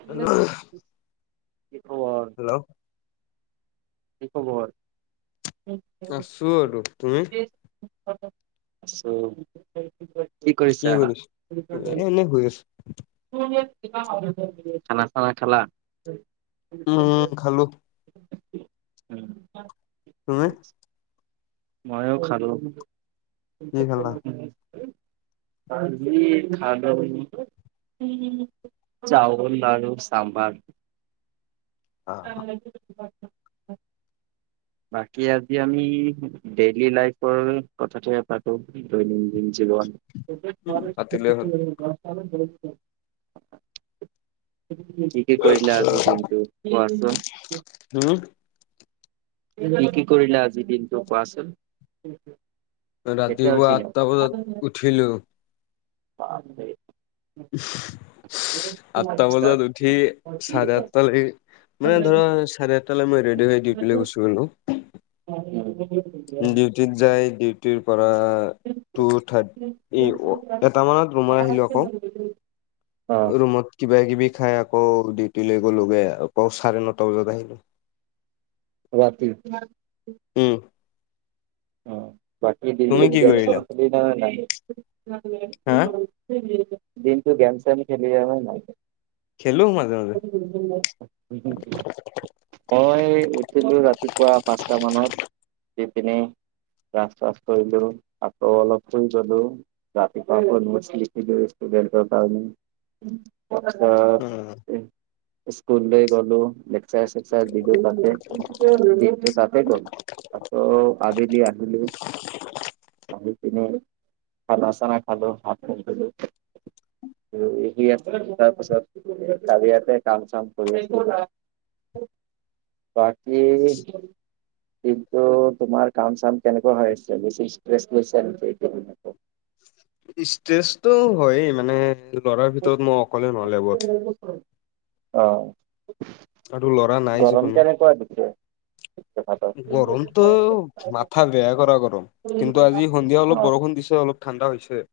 [unintelligible] কি খবৰ? হেল্ল'। কি খবৰ? আছো আৰু তুমি? কি কৰিছা? এ এনে শুই আছো খানা-চানা খালা? অ খালো। [unintelligible] তুমি? মইয়ো খালো। কি খালা আজি খানা [inaudible] চাউল আৰু চামবাৰ। বাকী আজি আমি ডেইলি লাইফৰ কথাটোহে পাতো কি কৰিলো। পাতিলে হ'ল [unintelligible] কি কি কৰিলা আজি দিনটোত কোৱাচোন? হুম? কি কি কৰিলো আজিৰ দিনটো কোৱাচোন? কেতিয়া ৰাতিপুৱা উঠিলা? আঠটা বজাত উঠিলো, [unintelligible] আঠটা তাৰপিছত বজাত উঠি চাৰে আঠটা লে মানে ধৰা চাৰে আঠটালৈ মই ৰেডি হৈ ডিউটি লে গুছি গ'লো। উম। ডিউটিত যায়, ডিউটিৰ পৰা টু থাৰটি এই ক' এটামানত ৰুমলৈ আহিলোঁ আকৌ। [unintelligible] অ ৰুমত কিবা-কিবি খায় আকৌ ডিউটি লৈ গ'লো-গে আকৌ চাৰে নটা বজাত আহিলোঁ। ৰাতি। উম। অহ, বাকী তুমি দিনটো কি গেম-চেম কৰিলা? খেলি না হা [unintelligible] দিনতটো গেম-চেম খেলিলানে নাই? খেলো মাজে মাজে। [unintelligible] মই উঠিলোঁ ৰাতিপুৱা পাঁচটা মানত দি পিনে ব্ৰাছ-চাছ কৰিলোঁ আকৌ অলপ শুই গ'লো। ৰাতিপুৱা ফোন কৰিছিল এইখিনি ষ্টুডেটৰ কাৰণে। আচ্ছা উম। স্কুলে গ'লো লেকচাৰ-চেকচাৰ দি লৈ তাতে, দিনটো তাতে গ'ল। আকৌ আবেলি আহিলোঁ। আমি তেনেই খানা-ছানা খালোঁ, ভাত নাখালোঁ। [unintelligible] তাৰপিছত কালি ইয়াতে কাম-চাম কৰি বাকী দিনটো তোমাৰ কাম-চাম কেনেকুৱা হৈ আছে, বেছি ষ্ট্ৰেছ লৈছা নেকি তুমি? ষ্টেজতটো হয় মানে ল'ৰাৰ ভিতৰত মই অকলে নলেবত। অহ। আৰু ল'ৰা নাই কেনেকুৱা দিছে যোৰহাটত? যিকোনো। গৰমতটো মাথা বেয়া কৰা গৰম কিন্তু আজি সন্ধিয়া অ অলপ বৰষুণ দিছে অলপ। ঠাণ্ডা হৈছে।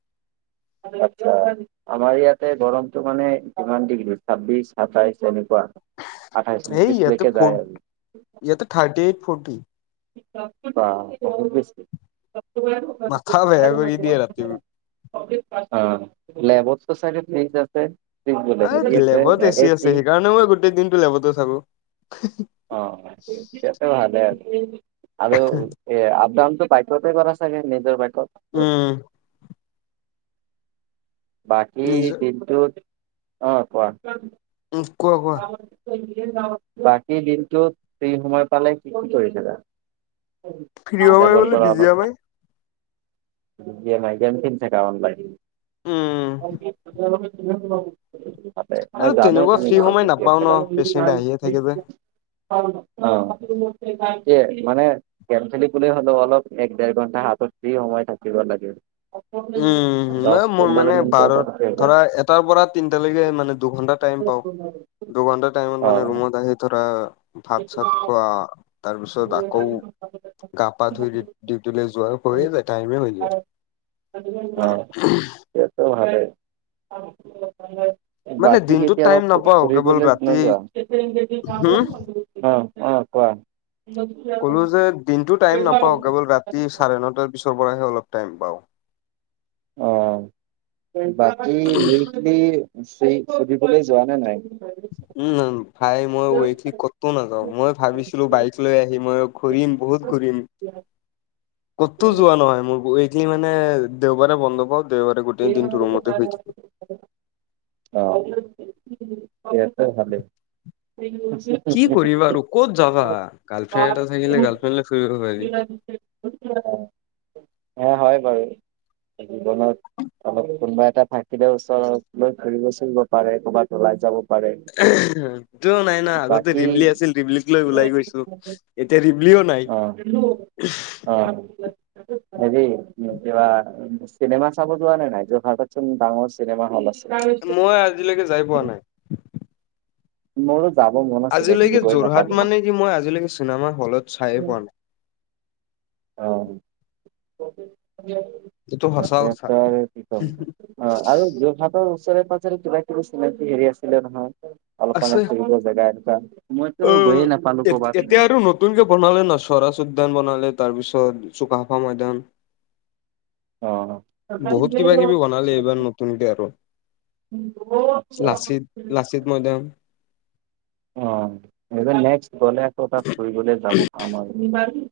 আচ্ছা। আমাৰ ইয়াতে গৰমতটো মানে ইমান ডিগ্ৰী ছাব্বিশ সাতাইশ এনেকুৱা। আঠাইশ এই ইয়াত ঊনত্ৰিশলৈকে ফ যায় আৰু ইয়াত থাৰ্টি এইট ফৰ্টি। বাহ বহুত বেছি। [unintelligible] মথা বেয়া কৰি দিয়ে ৰাতিও। অহ, [unintelligible] ফ্ৰেইজ আছে। ফ্ৰিজ বোলে এই হেৰি আছে লেবত এছি এ আছে, চি সেইকাৰণে মই গোটেই দিনটো লেবতে থাকো। অহ, তাতে ভালহে আৰু এ অপ ডাউনটো বাইকতে কৰা চাগে নিজৰ বাইকতে। উম। বাকী নিজৰ দিনটোত। অহ, কোৱা? উম' কোৱা কোৱা? বাকী দিনটো ফ্ৰী সময় পালে কি কি কৰিছিলা। ফ্ৰী সময় লেবৰ বোলে পৰা বিজি অলপ সময় গেমেই, গেম খেলি থাকা অনলাইন। উম [unintelligible] আৰু জানো তেনেকুৱা তুমি ফ্ৰী বহুত সময় নাপাওঁ ন' পেচেণ্ট আহিয়ে থাকে যে। অহ, এ মানে গেম খেলি ক'লে হ'লেও অলপ এক দেৰ ঘন্টা হাতত ফ্ৰী সময় থাকিব লাগে। উম', দহ হম' মোৰ পোন্ধৰ মানে মিনিট বাৰ এটা থাকে অ। ধৰা এটাৰ পৰা তিনটালৈকে মানে দুঘন্টা টাইম পাওঁ। দুঘন্টা টাইমত অ মানে ৰুমত আহি ধৰা, ভাত-চাত খোৱা তাৰপিছত আকৌ গা পা ধুই ডিউটি-ডিউটিলৈ যোৱা হৈয়ে যায় টাইমে হৈ যায়। অহ, তেতিয়াটো ভালেই। মানে বাকী দিনটোত কেতিয়া টাইম নাপাওঁ কেৱল ফু-ফুৰিবলৈ ৰাতি নোযোৱা? অহ', হম অহ' কোৱা? [unintelligible] ক'লো যে দিনটো টাইম নাপাওঁ। কেৱল ৰাতি চাৰে নটাৰ পিছৰ পৰাহে অলপ টাইম পাওঁ। অ' বাকী যিখিনি সুধিবলৈ যোৱা নে নাই। উম, ভাই মই ৱখি ক'তো নাযাওঁ। মই ভাবিছিলোঁ বাইক লৈ আহি মইয়ো। ঘূৰিম বহুত ঘূৰিম। [unintelligible] ক'তো যোৱা নহয়, মোৰ উইগলি মানে দেওবাৰে বন্ধ পাওঁ। দেওবাৰে গোটেই দিনটোৰ ৰুমতে শুই থাকো। অহ' [unintelligible] কি কৰিবা আৰু ক'ত যাবা গাৰ্লফ্ৰেণ্ড এটা থাকিলে গাৰ্লফ্ৰেণ্ড ফুৰিবলৈ পাৰি। হয় বাৰু জীৱনত। অলপ কোনোবা এটা থাকিলে ওচৰ লৈ ঘুৰিব চুৰিব পাৰে ক'ৰবাত ওলাই যাব। পাৰে। টোও নাই নহ আগতে বাকী দিপলি আছিল দিপলিক লৈ ওলাই গৈছোঁ। এতিয়া ৰিবলিও নাই। অ' হেৰি কিবা চিনেমা চাব যোৱা নাই যে ভাৰত ডাঙৰ চিনেমা হ'ল আছে। মই আজিলৈকে যাই পোৱা নাই। মোৰো যাব মন। আছিলে কিন্তু আজিলৈকে গৈ যোৰহাট নাপালো মানে কি মই আজিলৈকে চিনেমা হলত চাই পোৱা নাই। অ' [unintelligible] এইটো সঁচা অ' কথা। আৰু যোৰহাটৰ ওচৰে পাজৰে কিবা কিবি চিনাকি হেৰি আছিলে নহয়। অলপ আছে মানে ফুৰিব জেগা এটা অ মইতো গৈয়ে নাপালোঁ এতিয়া ক'ৰবাত। আৰু নতুনকে বনালে ন সৰাজ উদ্যান বনালে। তাৰপিছত চুকাফা ময়দান। অ' বহুত কিবা কিবি বনালে এইবাৰ নতুনকে আৰু লাচিত, আচ্ছা লাচিত লাচিত মৈদাম। অ' নেক্স গ'লে আকৌ তাত ফুৰিবলৈ যাব পাম আৰু।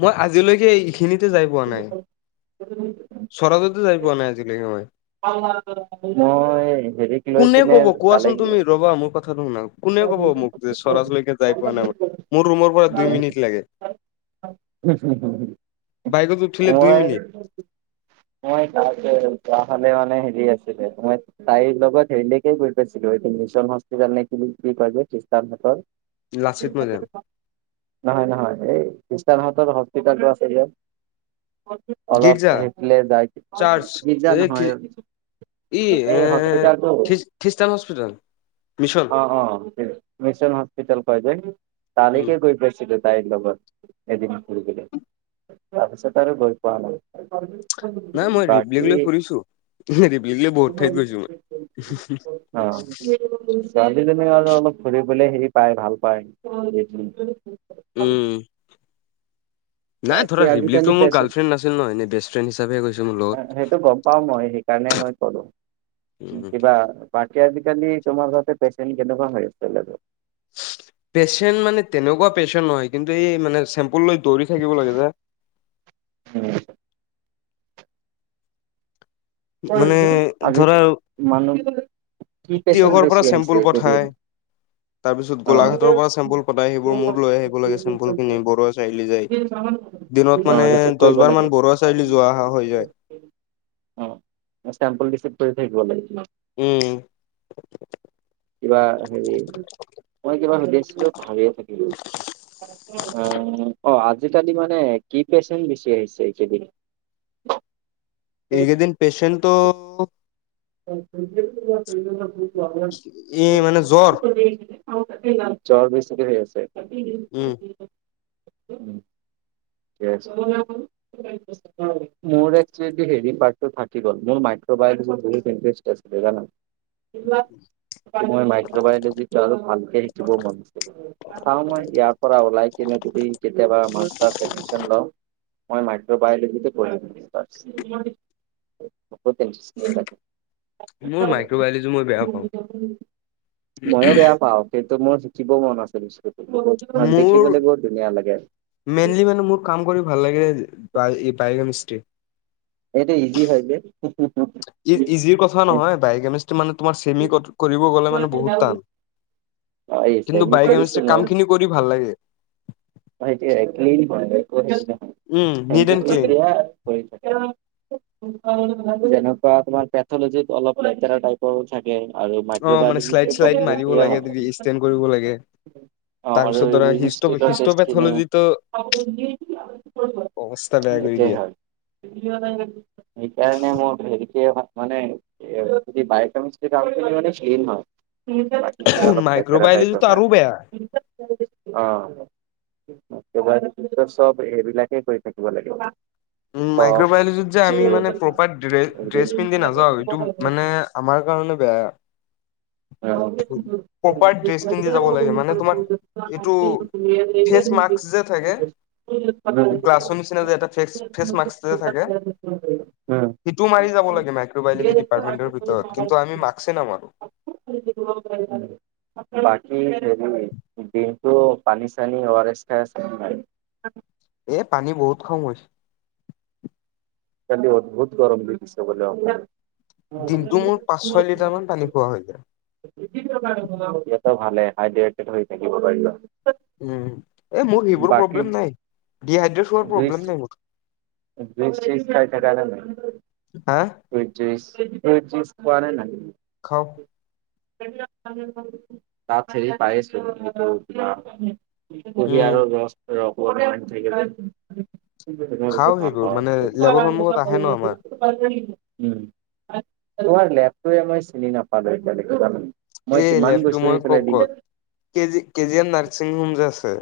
মই আজিলৈকে এইখিনিত, যাই পোৱা নাই। চৰাজতে যাই পোৱা নাই আজিলৈকে মই মই হেৰিক লৈ কোনে পিনে ক'ব তালে কোৱাচোন তুমি ৰবা মোৰ কথাটো শুনা। কোনে ক'ব মোক যে চৰাচলৈকে যাই পোৱা নাই মই, মোৰ ৰুমৰ পৰা দুই মিনিট লাগে। বাইকত উঠিলে দুই মই। মিনিট মই তাত যোৱা হ'লে মানে হেৰি আছিলে মই তাইৰ লগত হেৰিলৈকে গৈ পাইছিলোঁ। এইটো মিছন হস্পিতেল নে কি বুলি কি কয় যে খ্ৰীষ্টান হাটৰ। লাচিত মৈদাম নহয়, নহয়, এই খ্ৰীষ্টানহাটৰ হস্পিতালটো আছে যে। অলপ গীৰ্জা সেইফালে যাই চাৰ্চ গিজা ন এই হয় ই এই এ হস্পিতলটো খ্ৰীষ্টান হস্পিটেল মিছন অ' অ' মিছন হস্পিতেল কয় যে উম তালৈকে গৈ পাইছিলোঁ। তাইৰ লগত এদিন ফুৰিবলৈ, তাৰপিছত আৰু গৈ পোৱা নাই নাই। মই ৰিবলিক লৈ বাকী ফুৰিছো। ৰিবলিক লৈ বহুত আহ ঠাইত গৈছো মই ছোৱালীজনীক আৰু অলপ ঘূৰি ফালে হেৰি পায় ভাল পায়। উম [unintelligible] নাই বাকী ধৰা আজিকালি ৰিবলিটো মোৰা পেচেণ্ট গাৰ্লফ্ৰেণ্ড নাছিল ন এনে বেষ্ট ফ্ৰেণ্ড হিচাপে গৈছে মোৰ লগত। পাওঁ। মই সেইকাৰণে মই কলোঁ উম, কিবা। বাকী আজিকালি তোমাৰ তাতে পেচেণ্ট কেনেকুৱা হৈ আছিল আৰু। পেটেন্ট মানে তেনেকুৱা পেচেনট নহয়। কিন্তু এই মানে চেম্পুল লৈ দৌৰি থাকিব লাগে যে। অহ' মানে আজি ধৰক মানুহ কি পেচেণ্ট তিয়কৰ পৰা বেছি আহিছে চেম্পোল এইকেইদিন পঠায়। তাৰপিছত অ গোলাঘাটৰ পৰা চেম্পুল পঠাই সেইবোৰ মোৰ লৈ আহিব লাগে, চেম্পুল খিনি বৰুৱাই চাৰআলি যায়। দিনত অ মানে ৰিচিভ দহ কৰিব বাৰ লাগে মান বৰুৱা চাৰিআলি যোৱা অহা হৈ যায়। অ', চেম্পল ৰিচিভ কৰি থাকিব লাগে? উম। কিবা হেৰি মই কিবা সুধি আছিলোঁ পাহৰিয়ে থাকিলো অ' আজিকালি মানে কি পেচেণ্ট বেছি আহিছে এইকেইদিন? এইকেইদিন পেচেণ্টটো [unintelligible] [unintelligible] ই মানে জ্বৰ জ্বৰ বেছিকে হৈ আছে। উম [unintelligible] মোৰ একচুৱালী হেৰী পাৰ্টটো থাকি গ'ল, মোৰ মাইক্ৰোবায়োলজি বহুত ইণ্টাৰেষ্ট আছিলে জানা। মই মাইক্ৰবায়লজিটো আৰু ভালকে শিকিব মন আছিলে। চাও মই ইয়াৰ পৰা ওলাই কিনে যদি কেতিয়াবা মাষ্টাৰ্ছ এডমিশ্যন লওঁ। মই মাইক্ৰবায়লজিটো পঢ়িম [unintelligible] বহুত ইণ্টাৰেষ্টিং লাগে। মোৰ মাইক্ৰ'বায়লজি মই বেয়া পাওঁ [unintelligible] ময়ো বেয়া পাওঁ। সেইটো মোৰ শিকিব মন আছে বস্তুটো বহুত মোৰ দেখিবলৈ বহুত ধুনীয়া লাগে আৰু। মেইনলি মানে মোৰ কাম কৰি ভাল লাগে বায় [unintelligible] এইটো ইজি হয়, যে। ই ইজিৰ কথা নহয় বায় কেমিষ্টি মানে তোমাৰ চেমি কৰিব গ'লে মানে বহুত টান। আহিছে কিন্তু মই বায়' কৰিছো কেমেষ্ট্ৰীৰ কামখিনি কৰি ভাল লাগে। অঁ', সেইটোৱে ক্লিন হয়, একো হেৰী নহয়, উম, নিট এণ্ড ক্লিন। [unintelligible] পঢ়ি থকা যেনেকুৱা তোমাৰ পেথলজিত অলপ লেতেৰা টাইপ থাকে আৰু মাইক্ৰো অ' মানে শ্লাইড বায়োলজিটো শ্লাইড মাৰিব লাগে, ষ্টেণ্ড কৰিব লাগে। [unintelligible] অ', আৰু তাৰপিছত ধৰা হিষ্ট [unintelligible] [unintelligible] হিষ্ট'পেথলজিটো অৱস্থা বেয়া কৰি একে দিয়ে। হয়। সেইকাৰণে মই হেৰিকে মানে বায়'কেমিষ্ট্ৰিৰ কাম খিনি মানে ক্লিন হয়। [unintelligible] লেতেৰা মাইক্ৰ'বায়লজিটো টাইপৰ হয়, আৰু বেয়া। অ'। [unintelligible] চব এইবিলাকে কৰি থাকিব লাগিব। উম, মাইক্ৰবায়লজিত যে আমি মানে প্ৰপাৰ ড্ৰেছ উৰিন। পিন্ধি নাযাও এইটো মানে আমাৰ কাৰণে বেয়া। প্ৰপাৰ ড্ৰেছ পিন্ধি যাব লাগে মানে তোমাৰ এইটো ফেচ মাক্ক যে থাকে, অ'। গ্লাছৰ নিচিনা যে এটা ফে ফেচ মাস্ক যে থাকে। উম। সেইটো মাৰি যাব লাগে মাইক্ৰবায়লজি ডিাৰ্টমেণ্টৰ ভিতৰত কিন্তু আমি মাক্স এ নামাৰো। [unintelligible] উম। বাকী হেৰি দিনতটো পানী চানি অ', আৰ এছ খাই আছে নে নাই? এ পানী বহুত খাও মই। কালি অদভুত গৰম দি দিছে বোলে [unintelligible] দিনতটো মোৰ পাঁচ ছয় লিটাৰ মান পানী খোৱা হৈ যায়। তেতিয়াটো ভালে হাইড্ৰেটেড হৈ থাকিব পাৰিবা। উম, এ মোৰ সেইবোৰ বাকী প্ৰব্লেম নাই ডিহাইড্ৰেত হোৱাৰ জুইচ প্ৰব্লেম নাই মোৰ। [unintelligible] খাই থকা নে নাই হা ফ্ৰুইত ড্ৰিংকচ ফ্ৰুইট ড্ৰিংকচ খোৱা নে নাই? খাও। তাত হেৰী পায়েছোন এটো কিবা বহ উম আৰু থ ভাল খাও সেইবোৰ মানে প লেবৰ পঢ় সন্মুখত আহে ন আমাৰ চ তোমাৰ লেপটো মই চিনি নাপালো এতিল মই এই কিমান লেবটো গৈছো মই ক সফেলাই দি ক'ত কেজি কেজি এন নৰ্চিং হম যে আছে।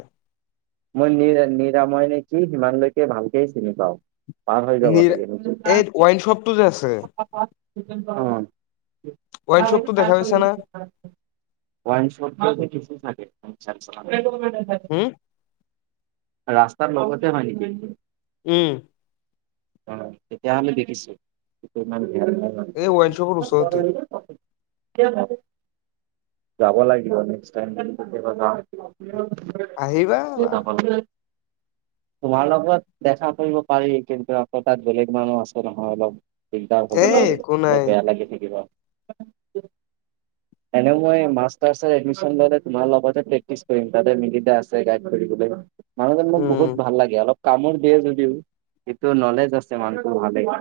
মই নিৰা নিৰাময় নেকি সিমানলৈকে ভালকে চিনি পাওঁ। পাৰ হৈ যাব নিৰ লাগে এই ৱাইন শ্বপটো যে আছে অ ৱাইন আৰু শ্বপটো দেখা পাইছা তাৰল না ক [unintelligible] উম ৰাস্তাৰ লগতে ভানি উম', অ', তেতিয়াাহমি দেখিছো। এই ৱাইন শুকৰৰ চৰততে যাব লাগিব নক টাইতি আহিবা স তাপ তোমাৰ লগত দেখা কৰিব পাৰি কিন্তু আকৌ তাত বেলেগ মানুহ আছে নহয় অলপ দিগদাৰ হ এ একো মোৰ নাই বেয়া লাগি থাকিব। এনে মই মা এডিন ললে তোমাৰ লগতে প্ৰেক্টি কৰিম তাতে মিলি আ গ ফুৰিলৈ মানুহজন মোক উম বহুত ভাল লাগে অলপ কামত দিয়ে যদিও সটো নলেজ আছে মানুহটো ভালেই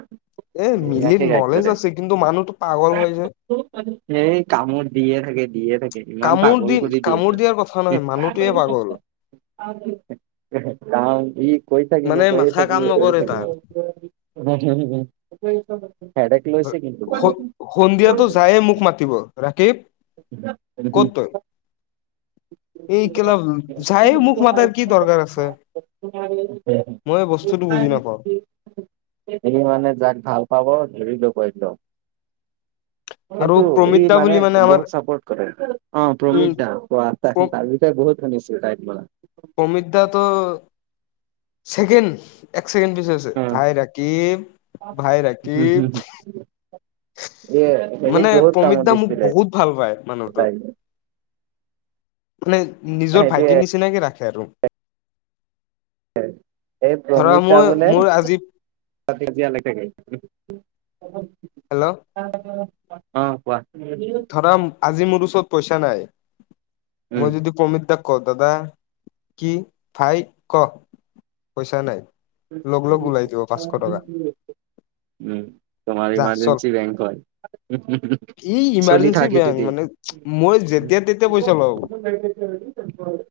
এ ধুনীয়াকে মিলিৰ গাইড কৰে নলেজ আছে কিন্তু মানুহতটো পাগল হৈ যায়। এই কামোৰ দিয়ে থাকে দিয়ে থাকে। ইমান কামোৰ দি পাগল কৰি কামোৰ দিয়াৰ কথা দিয়ে। নহয় মানুহটোৱে পাগল ক ই কৈ থাকিব মানে কে মাথা থাকিম কাম কৰি নকৰে থাকিব। তাৰ। [inaudible] হেডাক্ লৈছে কি উ উ সন্ধিয়াতো যায়ে মোক মাতিব ৰাকিব হ ক'ত তই এই কেল খায়ে মোক মাতাৰ কি দৰকাৰ আছে মই বস্তুটো বুজি নাপাও। স মানে যাক ভাল পাব ধৰিলো কলো আৰু কিন্তু ই প্ৰমিত দা মানে বুলি আমাৰ বহুত চাপৰ্ট কৰে অ প্ৰমিত উম দা বহুত মানস ম প্ৰমিত দাটো কেণ্ড এক ছেকেণ্ড বিশিছেষ ভাই ৰাাকিম ভাই ৰাকিম এ এৰি মানে বহুত কাম প্ৰমিত দা মোক দিছিল বহুত ভাল পায় মানুহটো পলে। মানে নিজৰ হেৰি ভাইটিৰ নিচিনাকে ৰাখে আৰু এ এই ধৰা প্ৰমিত দা মই বোলে মোৰ আজি তাতিতি দিয়া লেক লাগে হেল্ল' অ কোৱা ধৰা আজি মোৰ ওচৰত পইচা নাই উম মই যদি কমিত দাক ক দাদা কি ভাই ক পইচা নাই লগ লগ ওলাই দিব পাঁচশ টকা উম তমাৰ যা চল ইমাৰজেন্ঞ্চি বেংক হয় ই চলি ইমাৰ্জেঞ্চি থাকে বেংক মানে মই যেতিয়া তেতিয়া পইচা লওঁ যদি